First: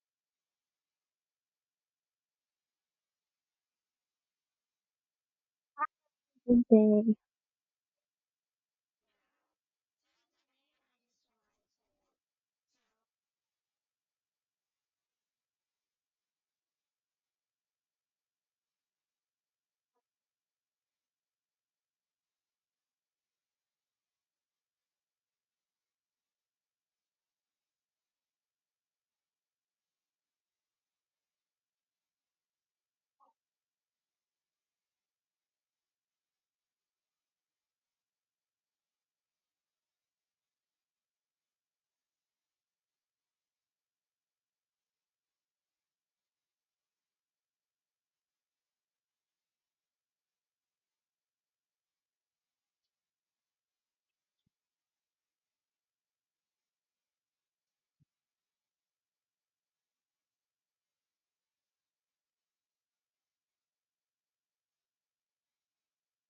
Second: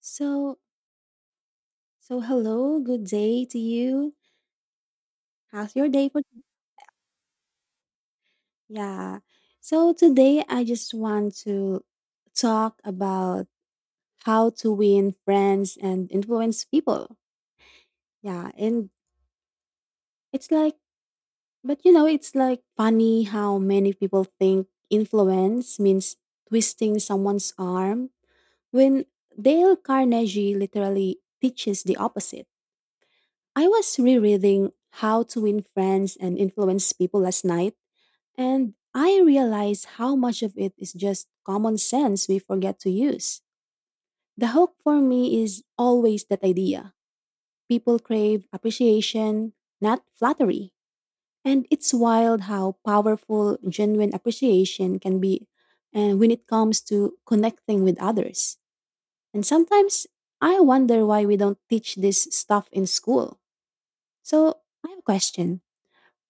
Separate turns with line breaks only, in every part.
So so hello, good day to you. How's your day for.
Something.
Yeah. So today I just want to talk about how to win friends and influence people. Yeah, and it's like but you know, it's like funny how many people think influence means twisting someone's arm when Dale Carnegie literally teaches the opposite. I was rereading How to Win Friends and Influence People last night. And I realize how much of it is just common sense we forget to use. The hook for me is always that idea. People crave appreciation, not flattery. And it's wild how powerful genuine appreciation can be and when it comes to connecting with others. And sometimes I wonder why we don't teach this stuff in school. So I have a question.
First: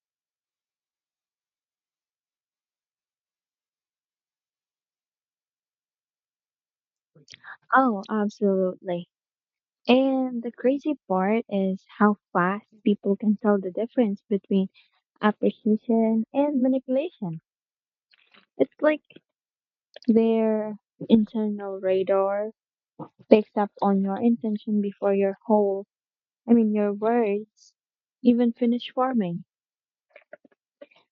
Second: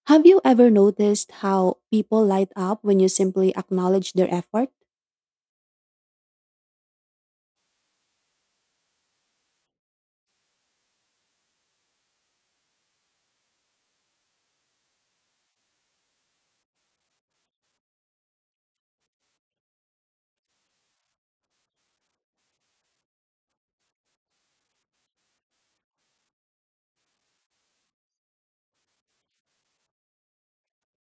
Have you ever noticed how people light up when you simply acknowledge their effort?
Oh, absolutely. And the crazy part is how fast people can tell the difference between appreciation and manipulation. It's like their internal radar picks up on your intention before your your words even finish forming.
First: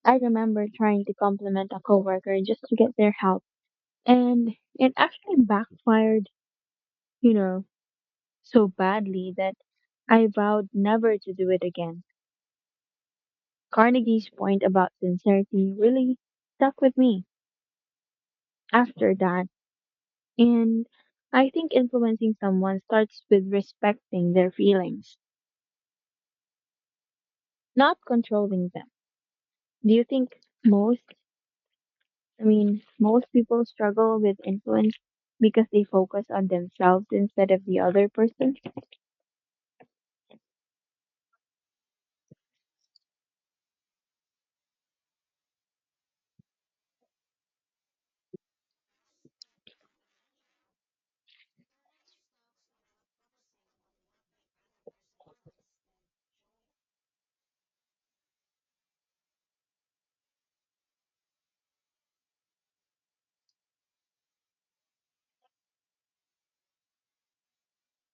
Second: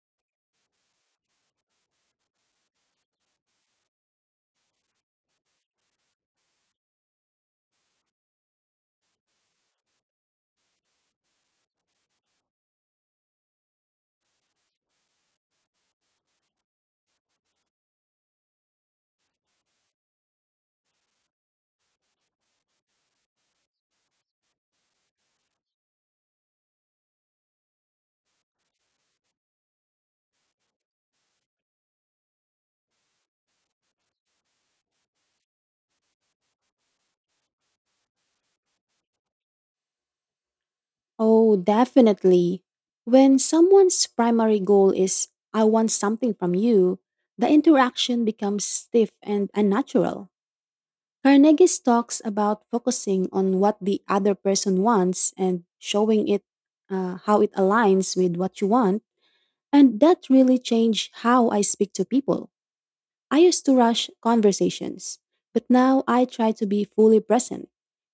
I remember trying to compliment a coworker just to get their help, and it actually backfired, you know. so badly that I vowed never to do it again. Carnegie's point about sincerity really stuck with me after that, and I think influencing someone starts with respecting their feelings, not controlling them. Do you think most, most people struggle with influence because they focus on themselves instead of the other person?
Oh, definitely. When someone's primary goal is, I want something from you, the interaction becomes stiff and unnatural. Carnegie talks about focusing on what the other person wants and showing it how it aligns with what you want, and that really changed how I speak to people. I used to rush conversations, but now I try to be fully present,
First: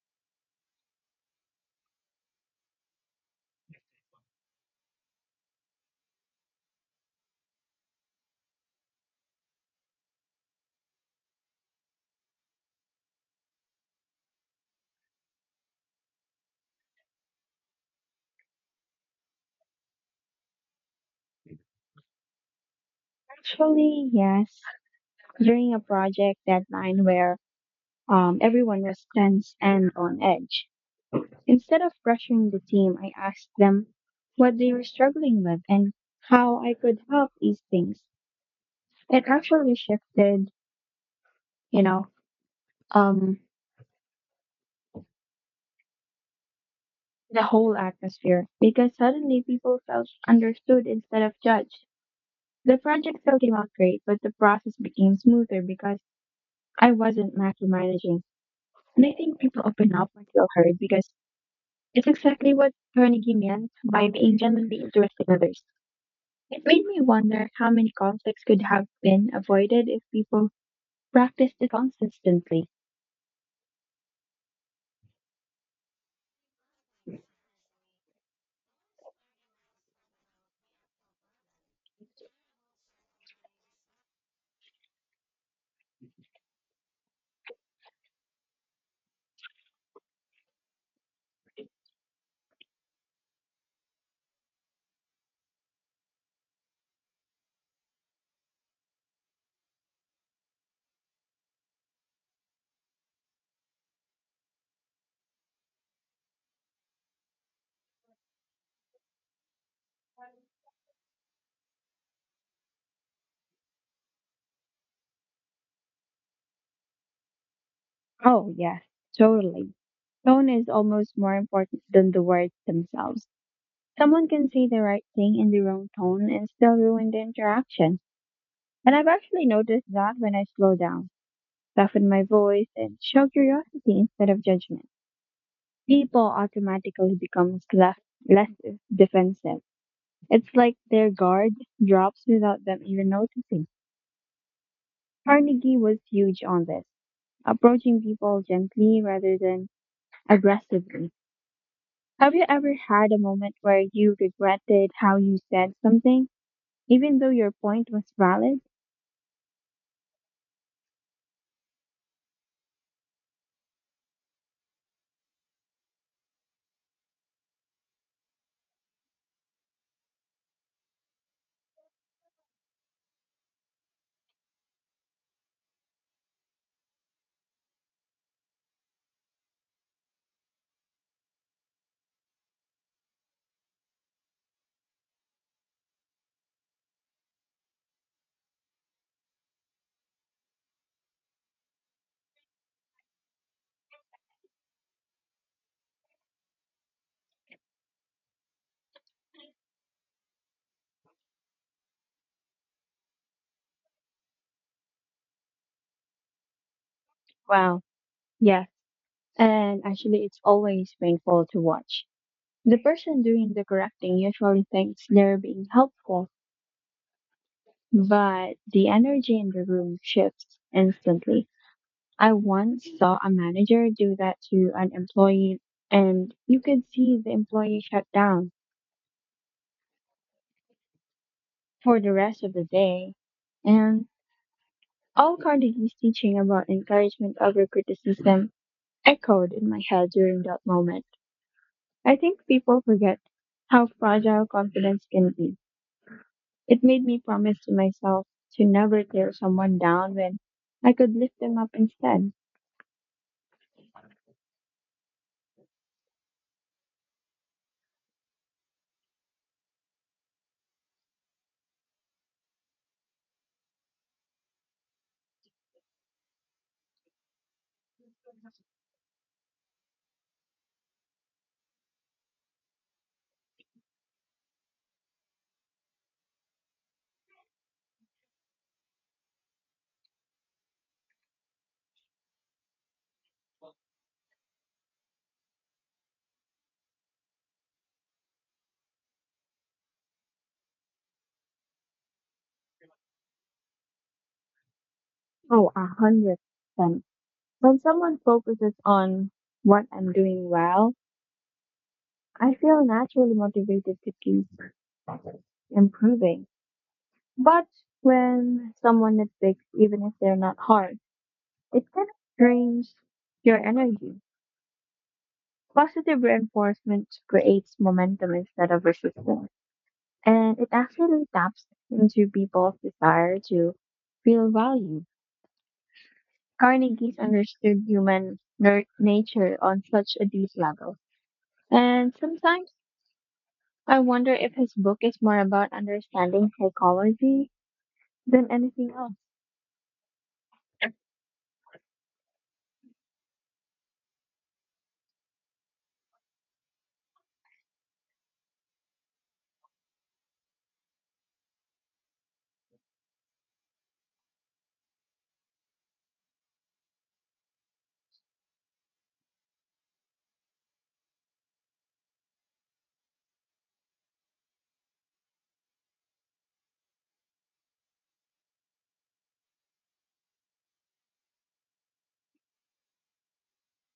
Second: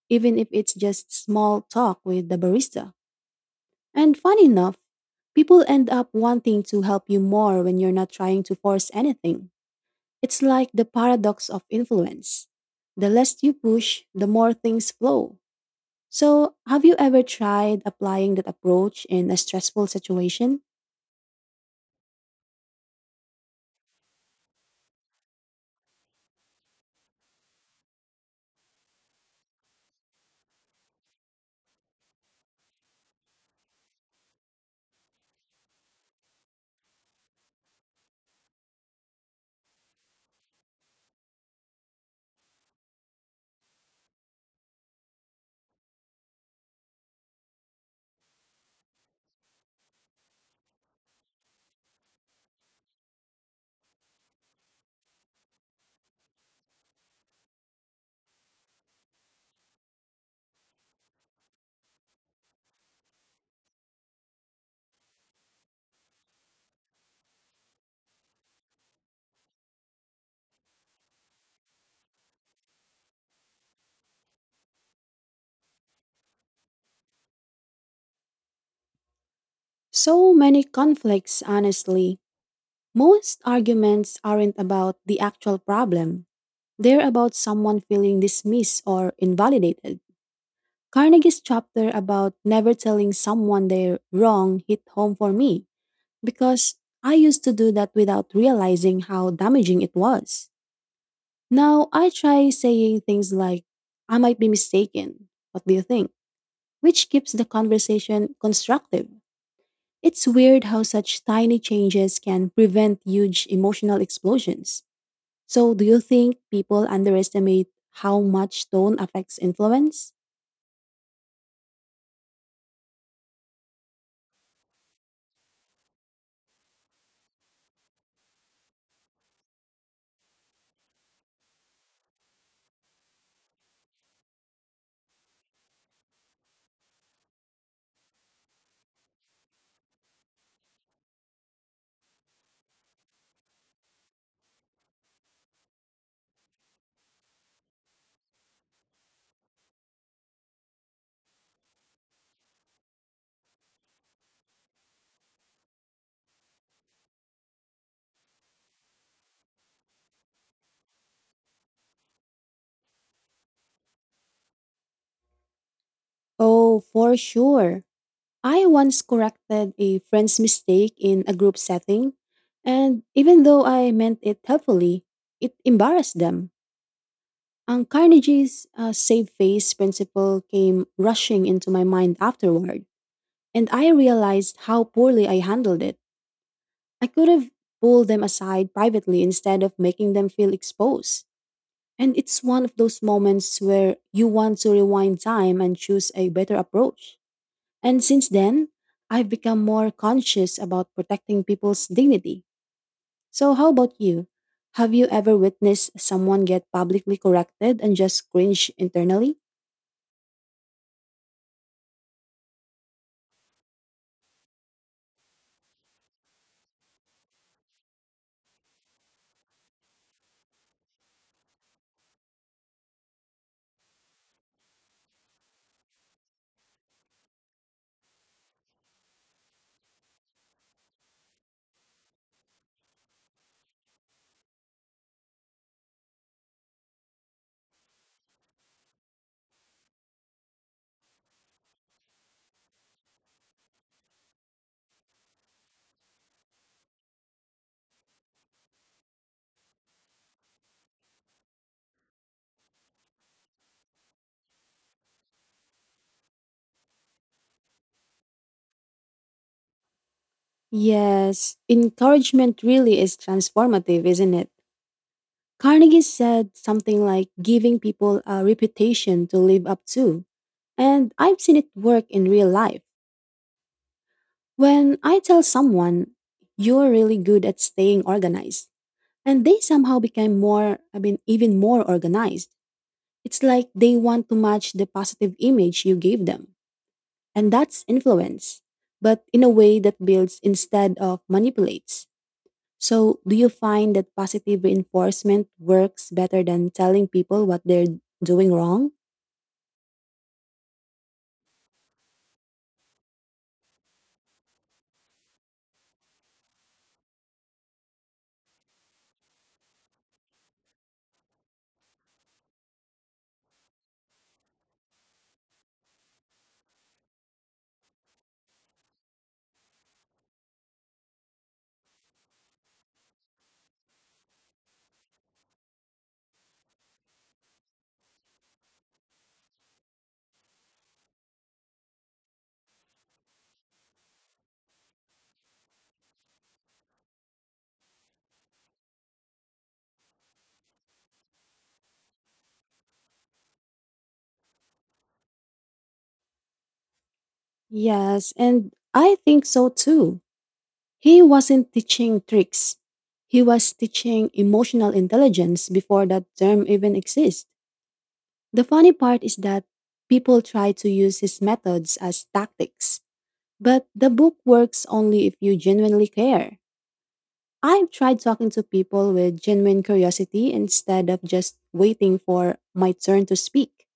even if it's just small talk with the barista. And fun enough, people end up wanting to help you more when you're not trying to force anything. It's like the paradox of influence. The less you push, the more things flow. So, have you ever tried applying that approach in a stressful situation?
Actually, yes. During a project deadline where everyone was tense and on edge, instead of pressuring the team, I asked them what they were struggling with and how I could help ease things. It actually shifted, you know, um, the whole atmosphere because suddenly people felt understood instead of judged. The project still came out great, but the process became smoother because I wasn't micromanaging. And I think people open up when feel heard because it's exactly what Carnegie meant by being genuinely interested in others. It made me wonder how many conflicts could have been avoided if people practiced it consistently.
So many conflicts, honestly. Most arguments aren't about the actual problem, they're about someone feeling dismissed or invalidated. Carnegie's chapter about never telling someone they're wrong hit home for me because I used to do that without realizing how damaging it was. Now I try saying things like, I might be mistaken. What do you think? Which keeps the conversation constructive. It's weird how such tiny changes can prevent huge emotional explosions. So, do you think people underestimate how
Oh,
much
yes,
tone affects
totally.
influence?
Tone is almost more important than the words themselves. Someone can say the right thing in the wrong tone and still ruin the interaction. And I've actually noticed that when I slow down, soften my voice, and show curiosity instead of judgment, people automatically becomes less defensive. It's like their guard drops without them even noticing. Carnegie was huge on this, approaching people gently rather than aggressively. Have you ever had a moment where you regretted how you said something, even though your point was valid?
Oh, for sure. I once corrected a friend's mistake in a group setting, and even though I meant it helpfully, it embarrassed them. And Carnegie's save face principle came rushing into my mind afterward, and I realized how poorly I handled it. I could have pulled them aside privately instead of making them feel exposed. And it's one of those moments where you want to rewind time and choose a better approach. And since then, I've become more conscious about protecting people's dignity. So, how about you? Have you ever witnessed someone get publicly corrected
Well,
and just
yes,
cringe internally?
and actually, it's always painful to watch. The person doing the correcting usually thinks they're being helpful, but the energy in the room shifts instantly. I once saw a manager do that to an employee, and you could see the employee shut down for the rest of the day. And all Carnegie's teaching about encouragement over criticism echoed in my head during that moment. I think people forget how fragile confidence can be. It made me promise to myself to never tear someone down when I could lift them up instead.
Yes, encouragement really is transformative, isn't it? Carnegie said something like giving people a reputation to live up to. And I've seen it work in real life. When I tell someone, you're really good at staying organized, and they somehow became even more organized. It's like they want to match the positive image you gave them. And that's influence, but in a way that builds instead of manipulates. So, do you find that positive reinforcement
Oh, a
works
hundred
better than
percent.
telling people what
When
they're
someone
doing
focuses
wrong?
on what I'm doing well, I feel naturally motivated to keep improving. But when someone nitpicks, even if they're not hard, it kind of drains your energy. Positive reinforcement creates momentum instead of resistance. And it actually taps into people's desire to feel valued. Carnegie's understood human nature on such a deep level. And sometimes I wonder if his book is more about understanding psychology than anything else.
Yes, and I think so too. He wasn't teaching tricks, he was teaching emotional intelligence before that term even exists. The funny part is that people try to use his methods as tactics, but the book works only if you genuinely care. I've tried talking to people with genuine curiosity instead of just waiting for my turn to speak,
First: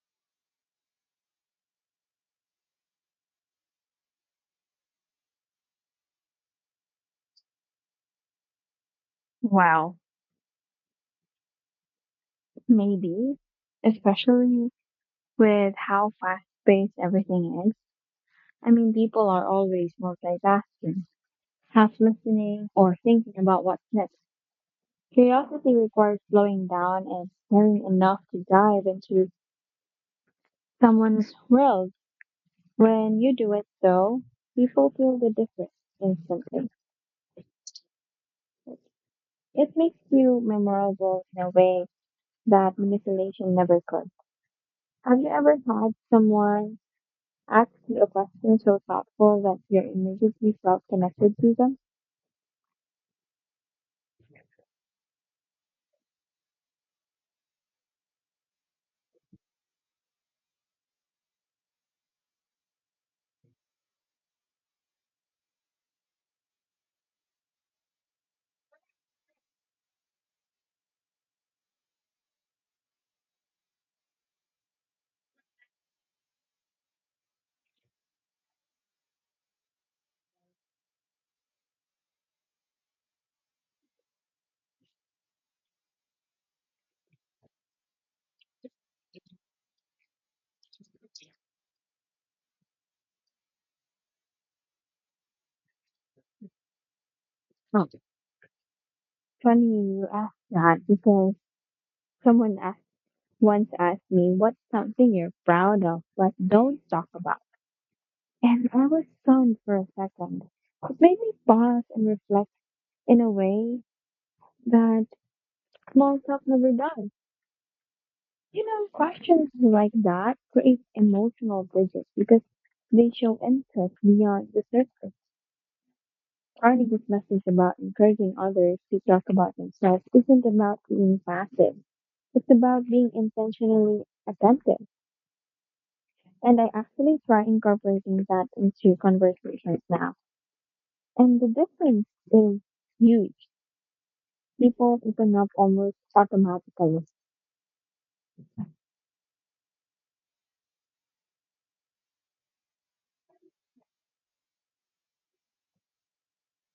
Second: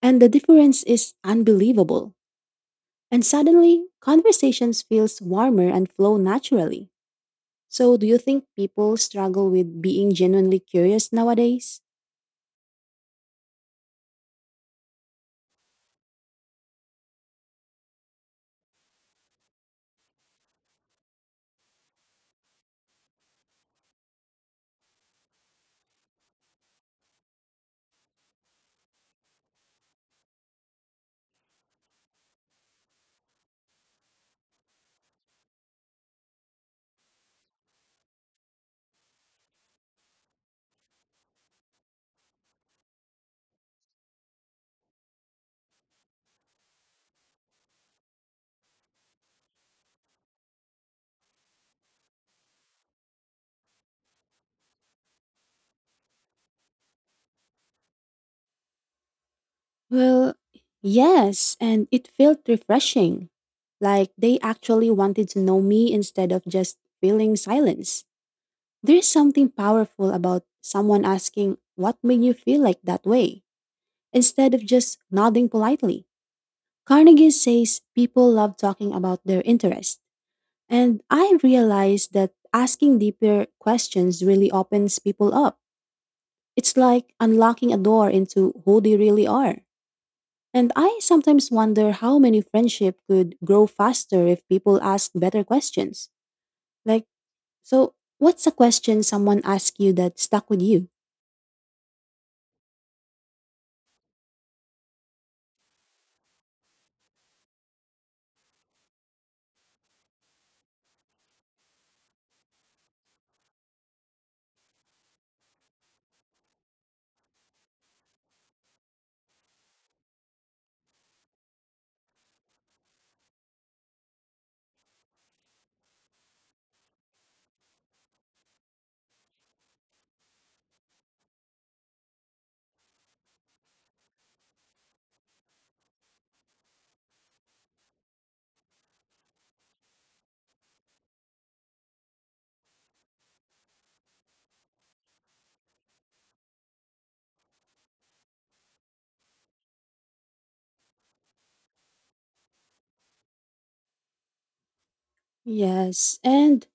and the difference is unbelievable. And suddenly, conversations feels warmer and flow naturally. So, do you think people struggle with
Wow,
being genuinely curious nowadays?
maybe, especially with how fast paced everything is. I mean, people are always multitasking, half listening or thinking about what's next. Curiosity requires slowing down and caring enough to dive into someone's world. When you do it, though, people feel the difference instantly. It makes you memorable in a way that manipulation never could. Have you ever had someone ask a question so thoughtful that you immediately felt connected to them.
Well, yes, and it felt refreshing. Like they actually wanted to know me instead of just feeling silence. There's something powerful about someone asking, what made you feel like that way? Instead of just nodding politely. Carnegie says people love talking about their interests. And I realized that asking deeper questions really opens people up. It's like unlocking a door into who they really are. And I sometimes wonder how many friendship could grow faster if people ask better questions. Like,
Oh,
so what's a question someone
funny
asked you
you
that
ask
stuck with
that
you?
because someone once asked me, what's something you're proud of but don't talk about? And I was stunned for a second. It made me pause and reflect in a way that small talk never does. You know, questions like that create emotional bridges because they show interest beyond the surface. Starting this message about encouraging others to talk about themselves isn't about being passive. It's about being intentionally attentive. And I actually try incorporating that into conversations now. And the difference is huge. People open up almost automatically.
Yes, and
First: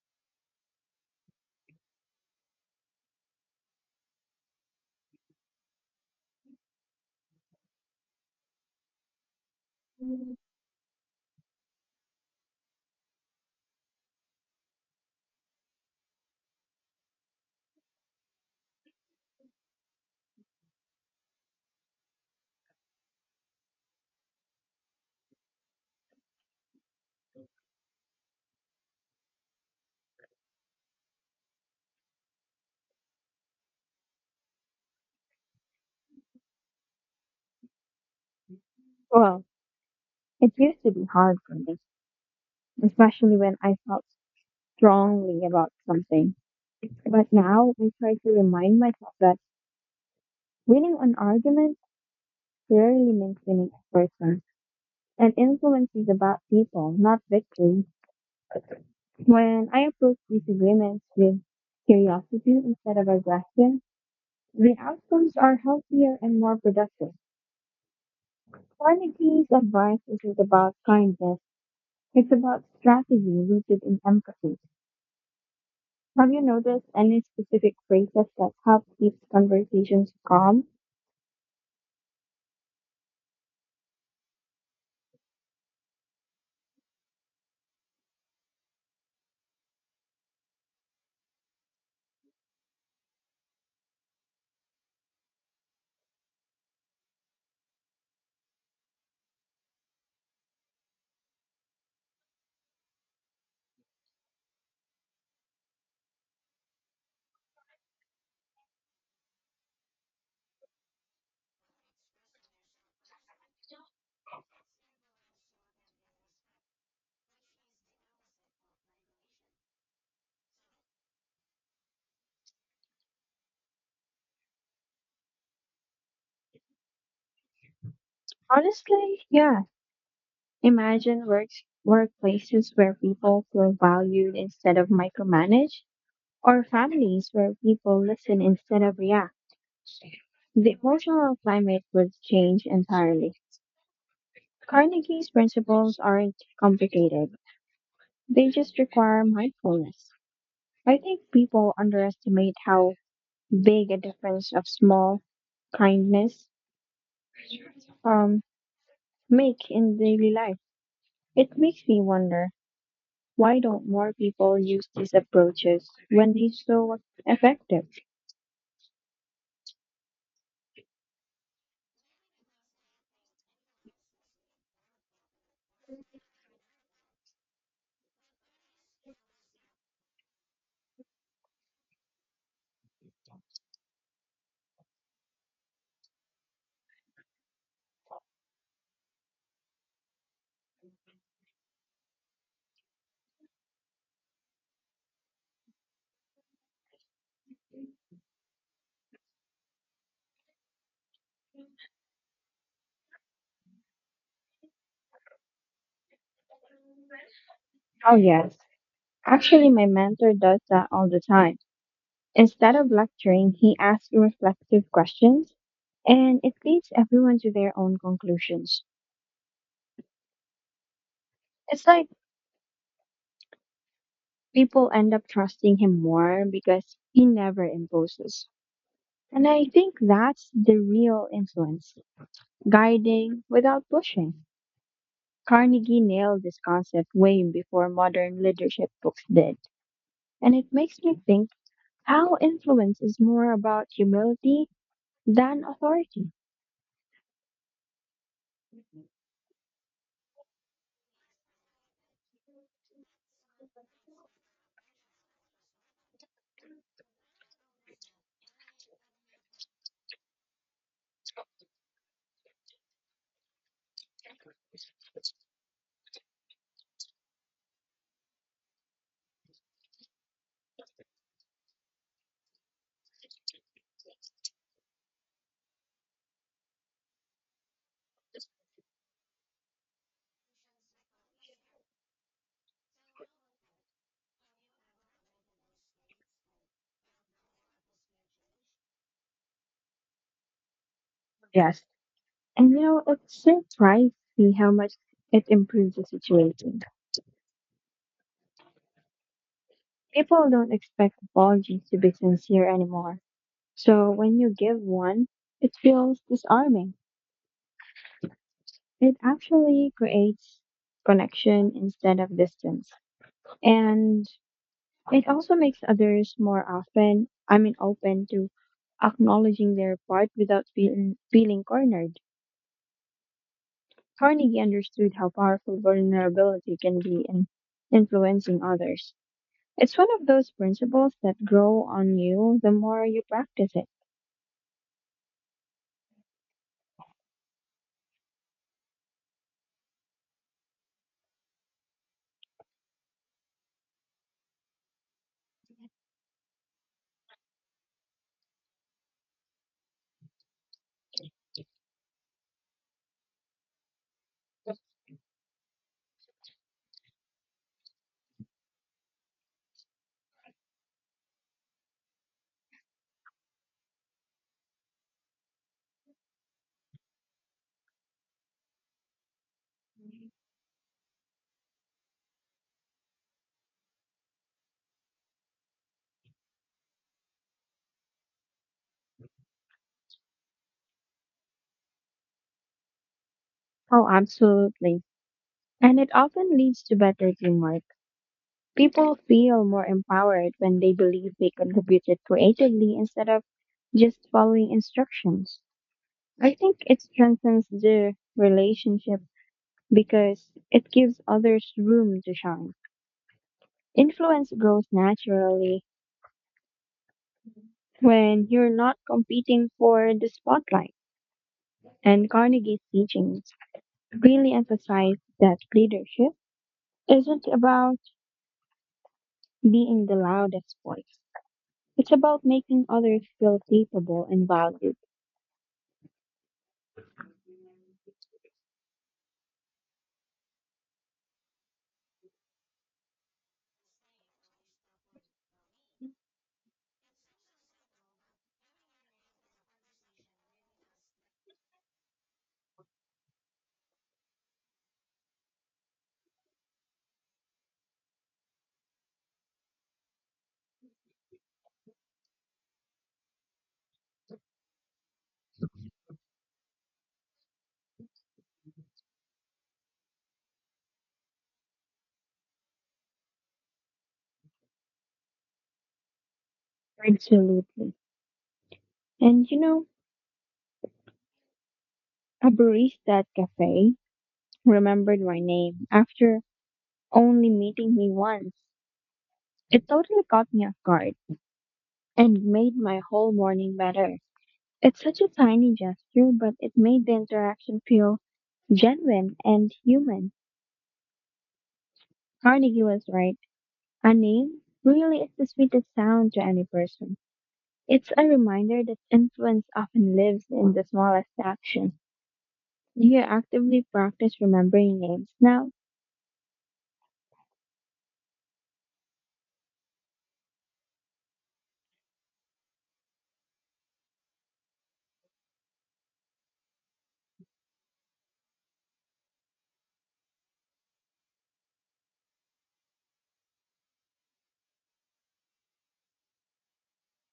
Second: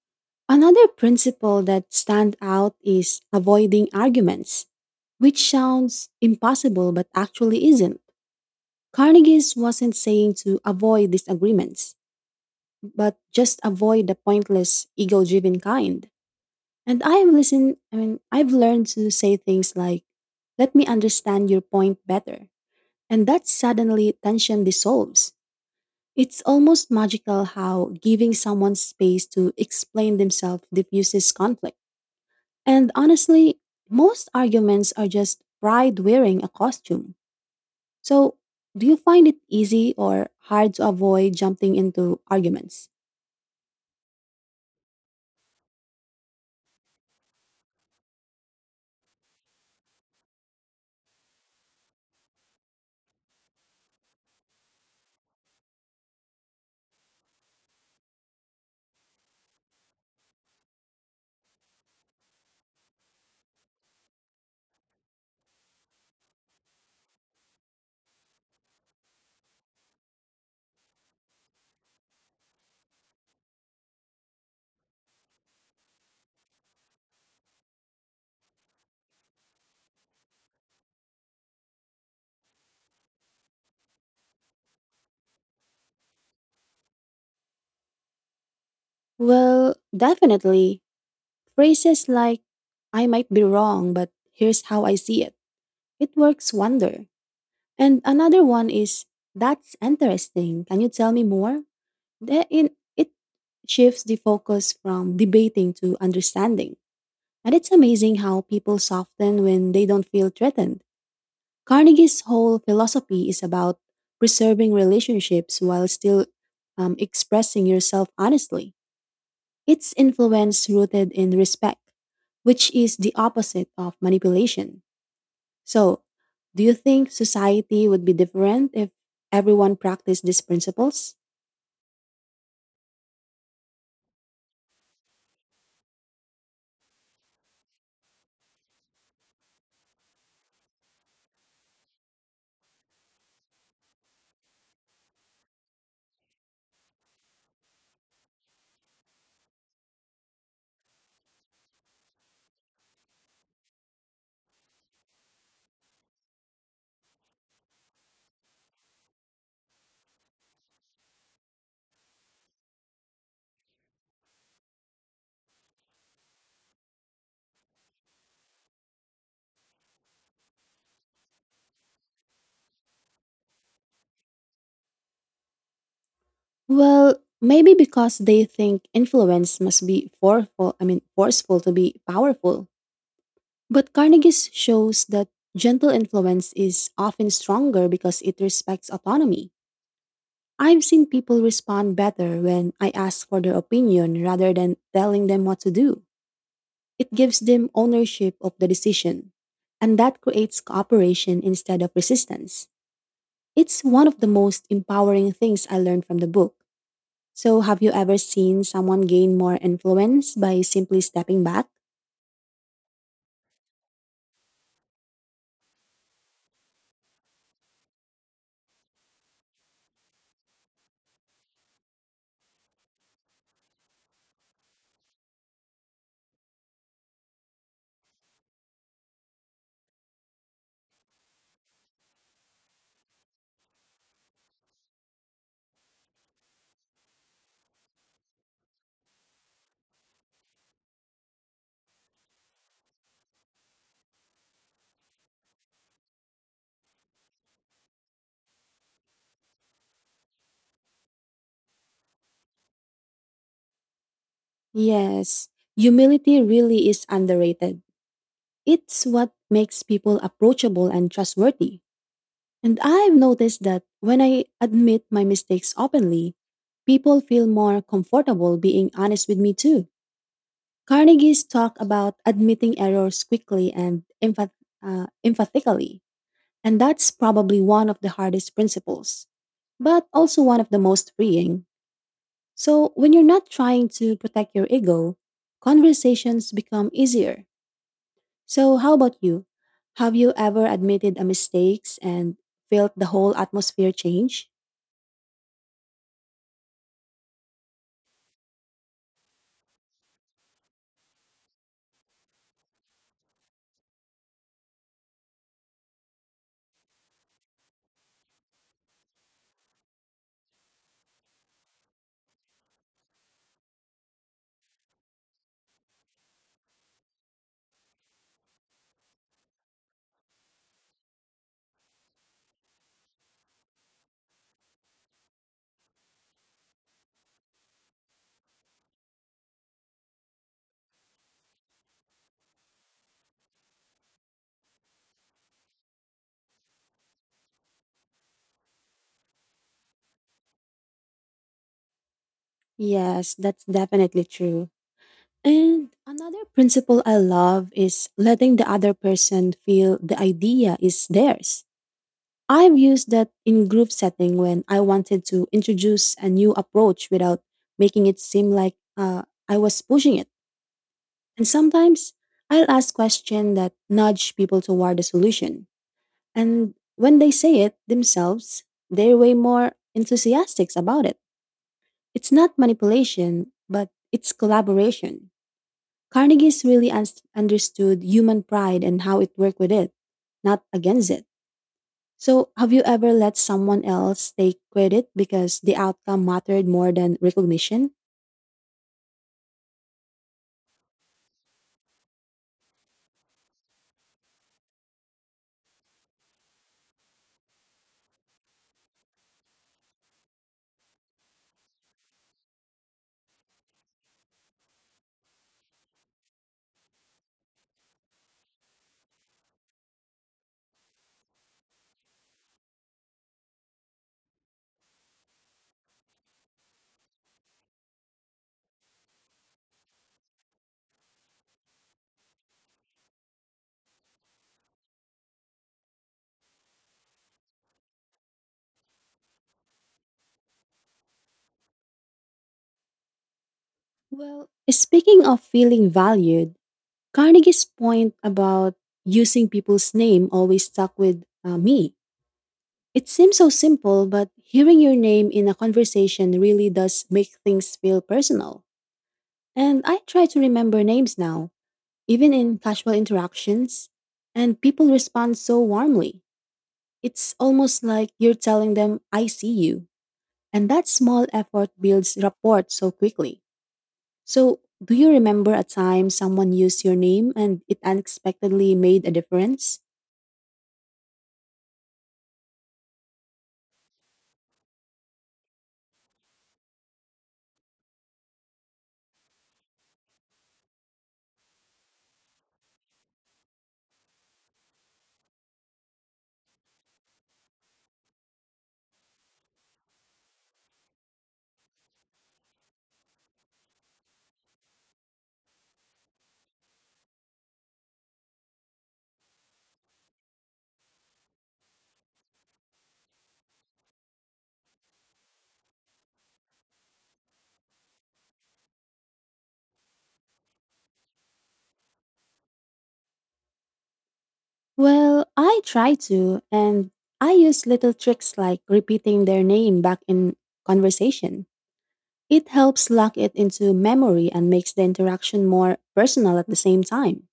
another principle that stand out is avoiding arguments, which sounds impossible but actually isn't. Carnegie's wasn't saying to avoid disagreements, but just avoid the pointless ego-driven kind. And I have listened, I mean, I've learned to say things like, let me understand your point better. And that suddenly tension dissolves. It's almost magical how giving someone space to explain themselves diffuses conflict. And honestly, most arguments are just pride wearing a costume. So, do you find it
Well,
easy or
it
hard
used
to
to be
avoid
hard for
jumping
me,
into arguments?
especially when I felt strongly about something. But now I try to remind myself that winning an argument rarely means winning a person. And influence is about people, not victory. When I approach disagreements with curiosity instead of aggression, the outcomes are healthier and more productive. Carnegie's advice isn't about kindness, it's about strategy rooted in empathy. Have you noticed any specific phrases that help keep conversations calm?
Well, definitely. Phrases like, I might be wrong, but here's how I see it. It works wonder. And another one is, that's interesting. Can you tell me more? It shifts the focus from debating to understanding. And it's amazing how people soften when they don't feel threatened. Carnegie's whole philosophy is about preserving relationships while still expressing yourself honestly. It's influence rooted in respect, which is the opposite of manipulation. So, do you think society would be different if
Honestly, yeah.
everyone practiced these principles?
Imagine works workplaces where people feel valued instead of micromanaged or families where people listen instead of react, the emotional climate would change entirely. Carnegie's principles aren't complicated, they just require mindfulness. I think people underestimate how big a difference of small kindness um, make in daily life. It makes me wonder why don't more people use these approaches when they're so effective?
Well, maybe because they think influence must be forceful to be powerful. But Carnegie's shows that gentle influence is often stronger because it respects autonomy. I've seen people respond better when I ask for their opinion rather than telling them what to do. It gives them ownership of the decision, and that creates cooperation instead of resistance. It's one of the most empowering things I learned from the book. So, have you
Oh,
ever
yes.
seen someone gain more
Actually, my mentor
influence by
does that
simply
all the
stepping
time.
back?
Instead of lecturing, he asks reflective questions and it leads everyone to their own conclusions. It's like people end up trusting him more because he never imposes. And I think that's the real influence guiding without pushing. Carnegie nailed this concept way before modern leadership books did. And it makes me think how influence is more about humility than authority.
Yes, humility really is underrated. It's what makes people approachable and trustworthy. And I've noticed that when I admit my mistakes openly, people feel more comfortable being honest with me too. Carnegie's talk about admitting errors quickly and emphatically, and that's probably one of the hardest principles, but also one of the most freeing. So, when you're not trying to protect your ego, conversations become easier. So, how about you? Have you ever admitted a
Yes.
mistakes and
And you
felt
know,
the whole
it's
atmosphere
surprised
change?
me how much it improves the situation. People don't expect apologies to be sincere anymore. So when you give one, it feels disarming. It actually creates connection instead of distance. And it also makes others more often, I mean, open to acknowledging their part without feeling cornered. Carnegie understood how powerful vulnerability can be in influencing others. It's one of those principles that grow on you the more you practice it.
Yes, that's definitely true. And another principle I love is letting the other person feel the idea is theirs. I've used that in group setting when I wanted to introduce a new approach without making it seem like I was pushing it. And sometimes I'll ask questions that nudge people toward the solution. And when they say it themselves, they're way more enthusiastic about it. It's not manipulation, but it's collaboration. Carnegie's really understood human pride and how it worked with it, not against it. So, have you ever let someone
Oh,
else take
absolutely.
credit because the
And it
outcome
often
mattered
leads
more
to
than
better teamwork.
recognition?
People feel more empowered when they believe they contributed creatively instead of just following instructions. I think it strengthens the relationship because it gives others room to shine. Influence grows naturally when you're not competing for the spotlight. And Carnegie's teachings really emphasized that leadership isn't about being the loudest voice. It's about making others feel capable and valued.
Well, speaking of feeling valued, Carnegie's point about using people's name always stuck with me. It seems so simple, but hearing your name in a conversation really does make things feel personal. And I try to remember names now even in casual interactions, and people respond so warmly. It's almost like you're telling them, I see you. And that small effort builds rapport so quickly. So, do you remember a time someone used your name and it
Absolutely.
unexpectedly made a
And you
difference?
know, a barista at cafe remembered my name after only meeting me once. It totally caught me off guard and made my whole morning better. It's such a tiny gesture, but it made the interaction feel genuine and human. Carnegie was right. A name really is the sweetest sound to any person. It's a reminder that influence often lives in the smallest action. Do you actively practice remembering names now?
Well, I try to, and I use little tricks like repeating their name back in conversation. It helps lock it into memory and makes the interaction more personal at the same time.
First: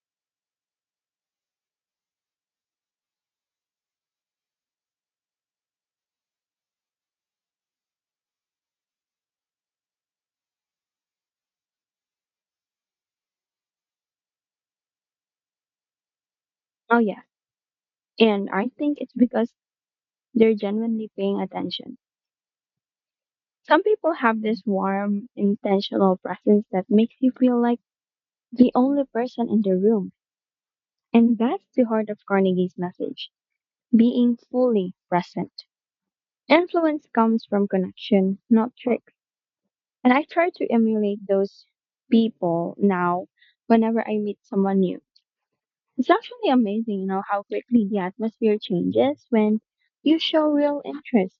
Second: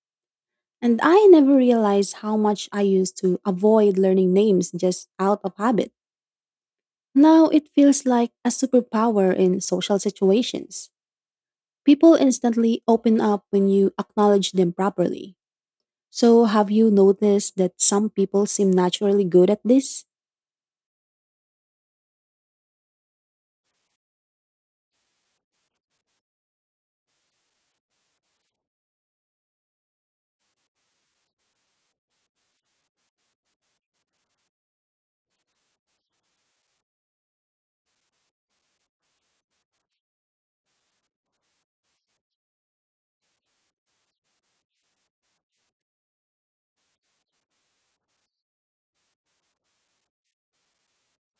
And I never realized how much I used to avoid learning names just out of habit. Now it feels like a superpower in social situations. People instantly open up when you acknowledge them properly. So, have you
Oh, yeah.
noticed that some people
And I
seem
think it's
naturally good
because
at this?
they're genuinely paying attention. Some people have this warm, intentional presence that makes you feel like the only person in the room. And that's the heart of Carnegie's message, being fully present. Influence comes from connection, not tricks. And I try to emulate those people now whenever I meet someone new. It's actually amazing, you know, how quickly the atmosphere changes when you show real interest.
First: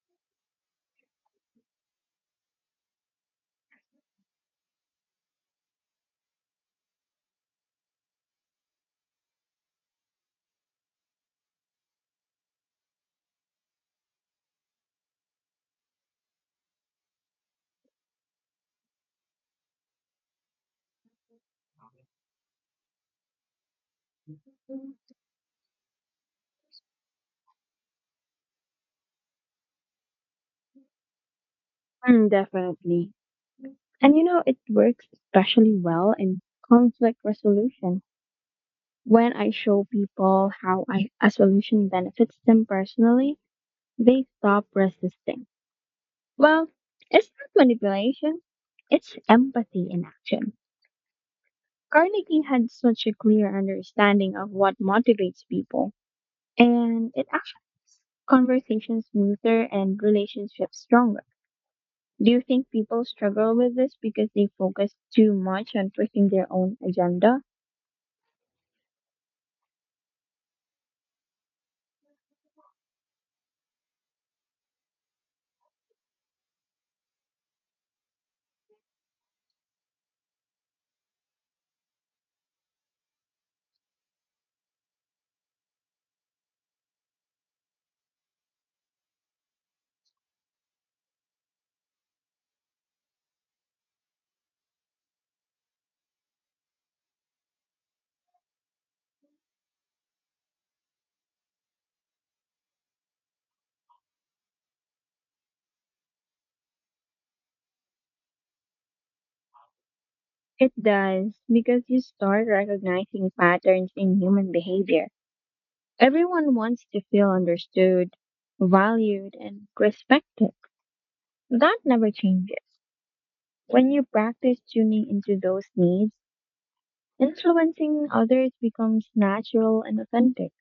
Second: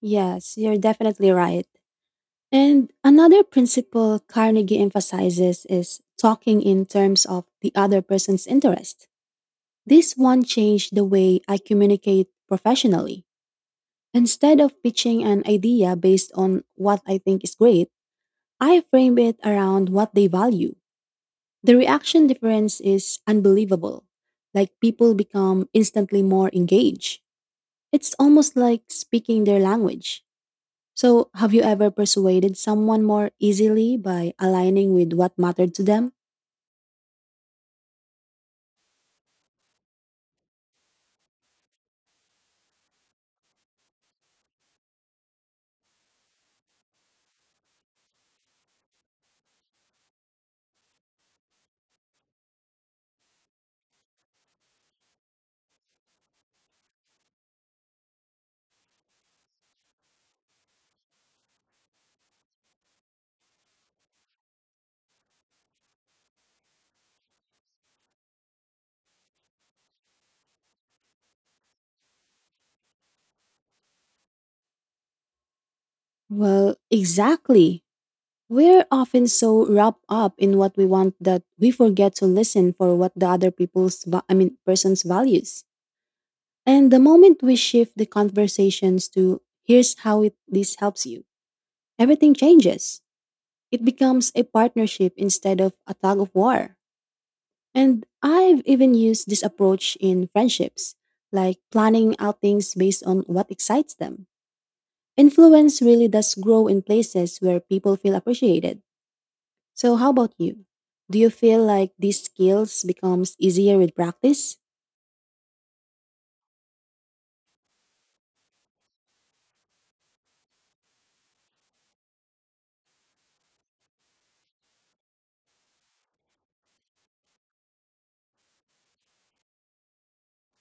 Yes, you're definitely right. And another principle Carnegie emphasizes is talking in terms of the other person's interest. This one changed the way I communicate professionally. Instead of pitching an idea based on what I think is great, I frame it around what they value. The reaction difference is unbelievable. Like people become instantly more engaged. It's almost like speaking their language. So, have you ever
Mm,
persuaded someone
definitely.
more easily
And you
by
know, it
aligning
works
with what
especially
mattered to
well
them?
in conflict resolution. When I show people how I, a solution benefits them personally, they stop resisting. Well, it's not manipulation, it's empathy in action. Carnegie had such a clear understanding of what motivates people, and it actually makes conversations smoother and relationships stronger. Do you think people struggle with this because they focus too much on pushing their own agenda?
Well, exactly. We're often so wrapped up in what we want that we forget to listen for what the other people's va- I mean person's values. And the moment we shift the conversations to this helps you, everything changes. It becomes a partnership instead of a tug of war. And I've even used this approach in friendships, like planning outings based on what excites them. Influence really does grow in places where people feel appreciated. So how about you?
It
Do you
does,
feel
because
like
you
these
start
skills
recognizing
becomes easier
patterns
with
in human
practice?
behavior. Everyone wants to feel understood, valued, and respected. That never changes. When you practice tuning into those needs, influencing others becomes natural and authentic.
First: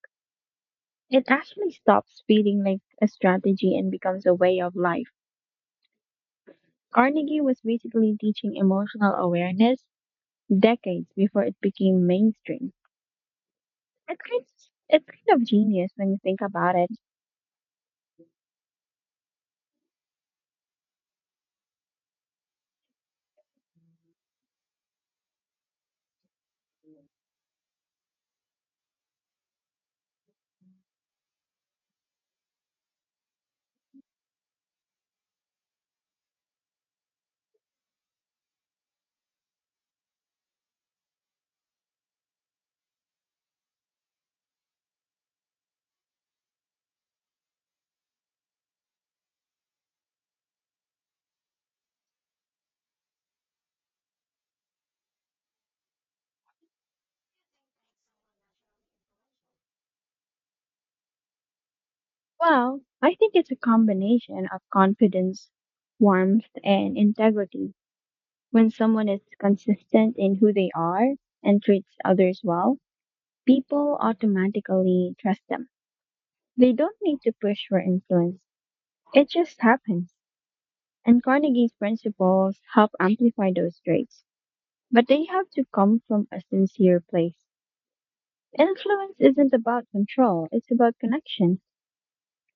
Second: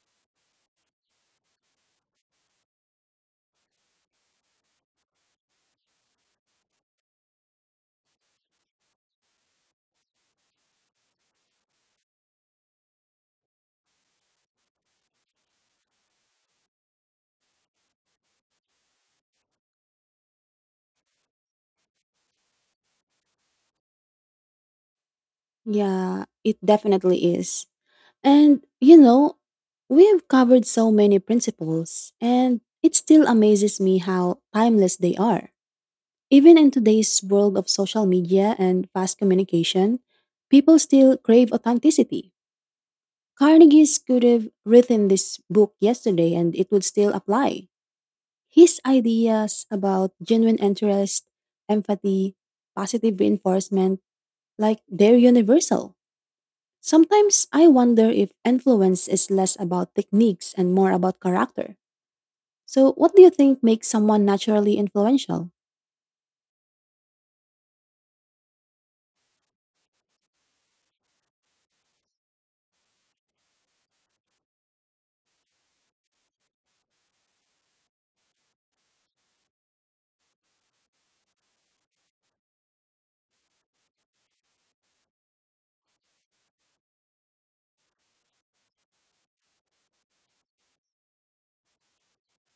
It actually stops feeling like a strategy and becomes a way of life. Carnegie was basically teaching emotional awareness decades before it became mainstream. It's kind of, it's kind of genius when you think about it.
Yeah, it definitely is. And, you know, we have covered so many principles, and it still amazes me how timeless they are. Even in today's world of social media and fast communication, people still crave authenticity. Carnegie's could have written this book yesterday and it would still apply. His ideas about genuine interest, empathy, positive reinforcement, like they're universal. Sometimes I wonder if influence is less about techniques and more about character.
Well,
So, what
I
do you
think it's a
think makes someone
combination of
naturally
confidence,
influential?
warmth, and integrity. When someone is consistent in who they are and treats others well, people automatically trust them. They don't need to push for influence. It just happens. And Carnegie's principles help amplify those traits. But they have to come from a sincere place. Influence isn't about control, it's about connection.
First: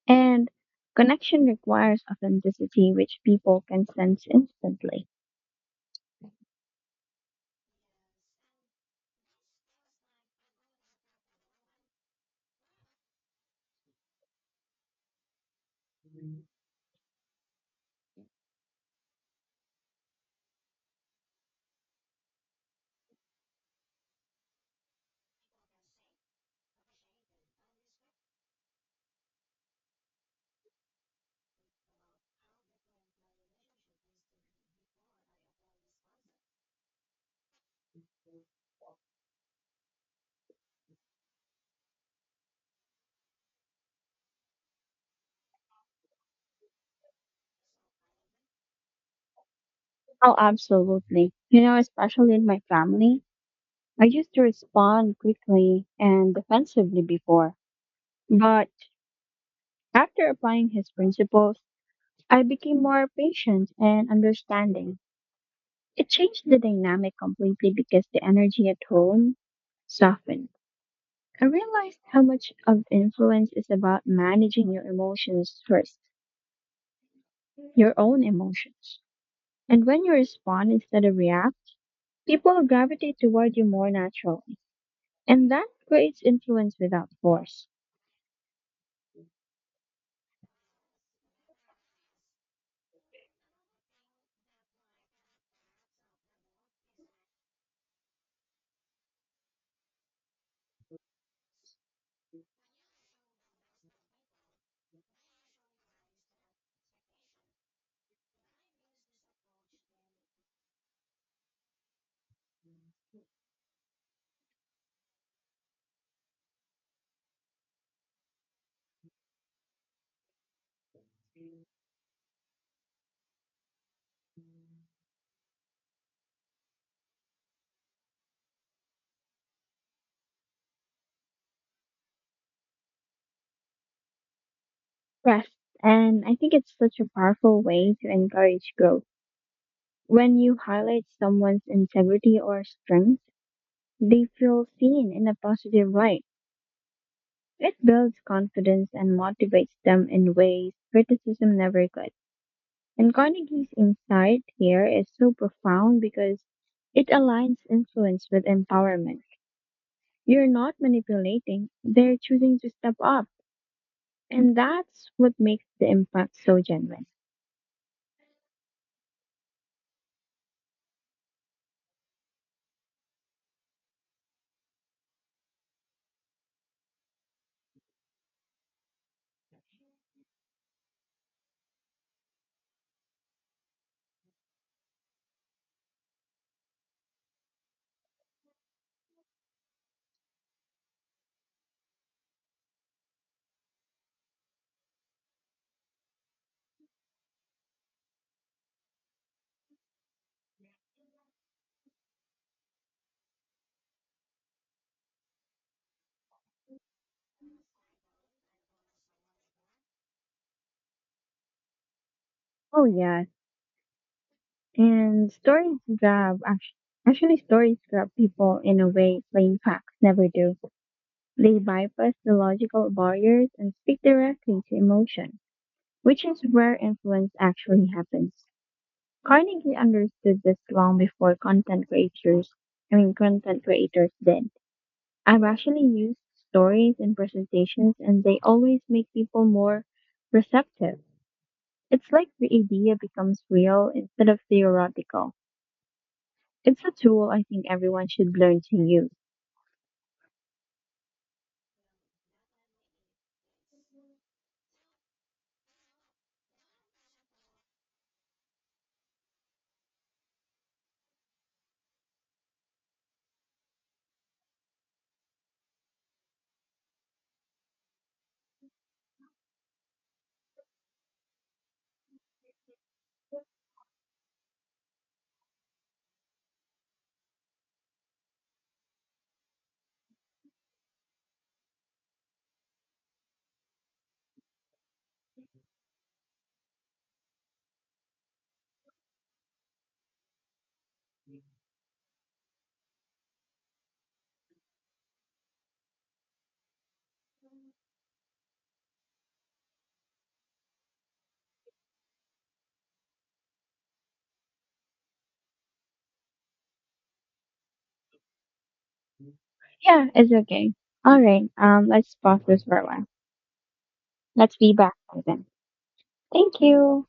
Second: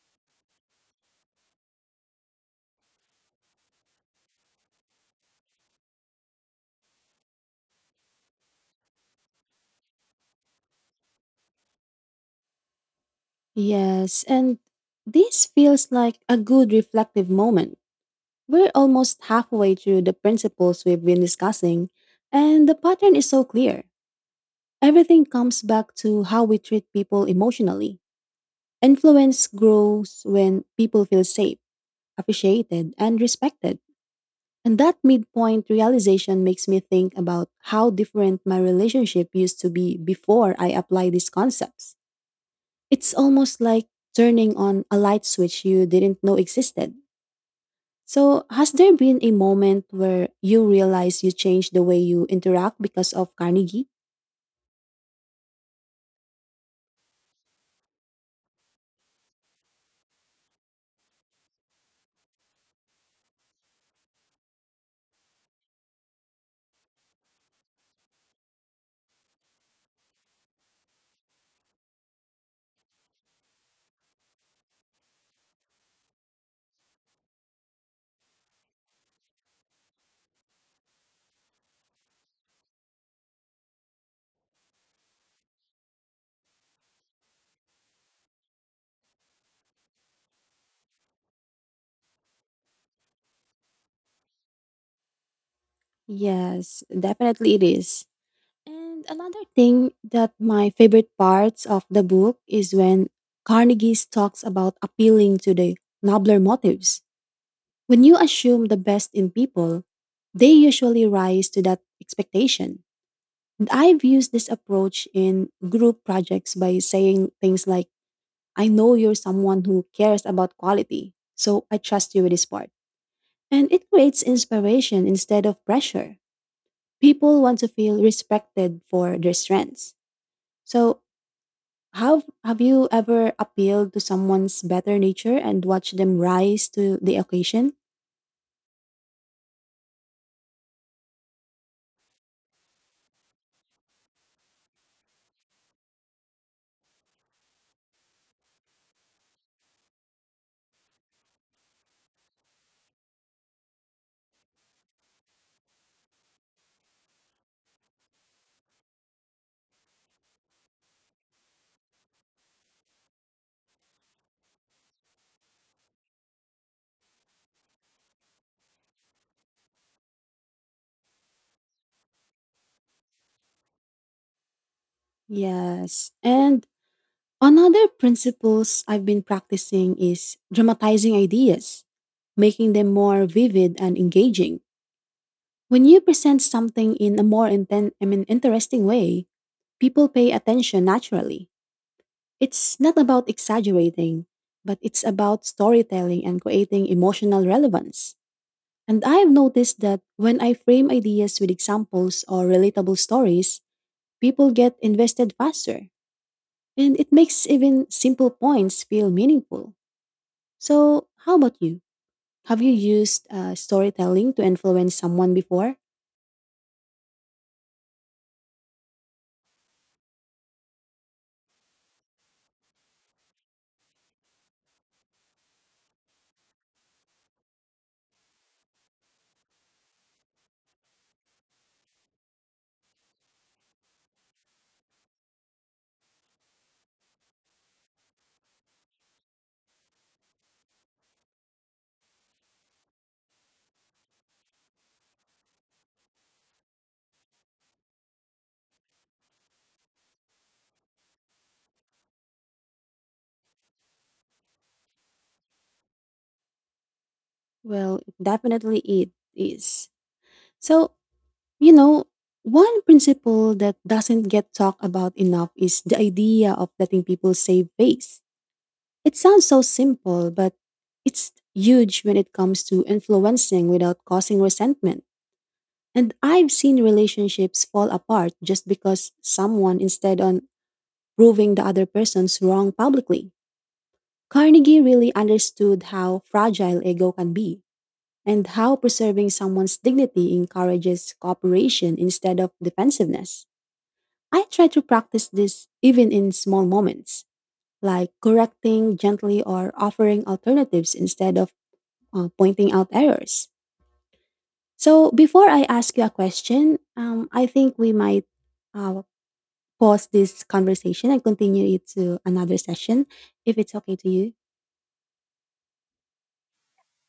And connection requires authenticity, which people can sense instantly.
Yes, and this feels like a good reflective moment. We're almost halfway through the principles we've been discussing, and the pattern is so clear. Everything comes back to how we treat people emotionally. Influence grows when people feel safe, appreciated, and respected. And that midpoint realization makes me think about how different my relationship used to be before I apply these concepts. It's almost like turning on a light switch you didn't know existed. So, has there been a moment where
Oh,
you realize you
absolutely. You
changed
know,
the way you
especially in my
interact because
family,
of Carnegie?
I used to respond quickly and defensively before. But after applying his principles, I became more patient and understanding. It changed the dynamic completely because the energy at home softened. I realized how much of influence is about managing your emotions first, your own emotions. And when you respond instead of react, people gravitate toward you more naturally. And that creates influence without force.
Yes, definitely it is. And another thing that my favorite parts of the book is when Carnegie talks about appealing to the nobler motives. When you assume the best in people, they usually rise to that expectation. And I've used this approach in group projects by saying things like, I know you're someone who cares about quality, so I trust you with this part. And it creates inspiration instead of pressure. People want to feel respected for their strengths. So, how have you ever appealed to someone's better nature
Rest.
and watched them
And I think
rise
it's
to
such a
the
powerful
occasion?
way to encourage growth. When you highlight someone's integrity or strength, they feel seen in a positive light. It builds confidence and motivates them in ways criticism never could. And Carnegie's insight here is so profound because it aligns influence with empowerment. You're not manipulating, they're choosing to step up. And that's what makes the impact so genuine.
Yes. And another principles I've been practicing is dramatizing ideas, making them more vivid and engaging. When you present something in a more interesting way, people pay attention naturally. It's not about exaggerating, but it's about storytelling and creating emotional relevance. And I have noticed that when I frame ideas with examples or relatable stories, people get invested faster, and it makes even simple points feel meaningful. So, how about you? Have you
Oh,
used
yes.
uh, storytelling to influence
And
someone before?
actually stories grab people in a way plain facts never do. They bypass the logical barriers and speak directly to emotion, which is where influence actually happens. Carnegie understood this long before content creators did. I've actually used stories in presentations and they always make people more receptive. It's like the idea becomes real instead of theoretical. It's a tool I think everyone should learn to use.
Well, definitely it is. So, you know, One principle that doesn't get talked about enough is the idea of letting people save face. It sounds so simple, but it's huge when it comes to influencing without causing resentment. And I've seen relationships fall apart just because someone, instead on proving the other person's wrong publicly. Carnegie really understood how fragile ego can be and how preserving someone's dignity encourages cooperation instead of defensiveness. I try to practice this even in small moments, like correcting gently or offering alternatives instead of pointing out errors. So, before I ask you a question, I think we might uh, pause
Yeah, it's
this
okay.
conversation
All
and
right,
continue it
let's
to
pause
another
this for a
session
while.
if it's okay to you.
Let's be back by then. Thank you.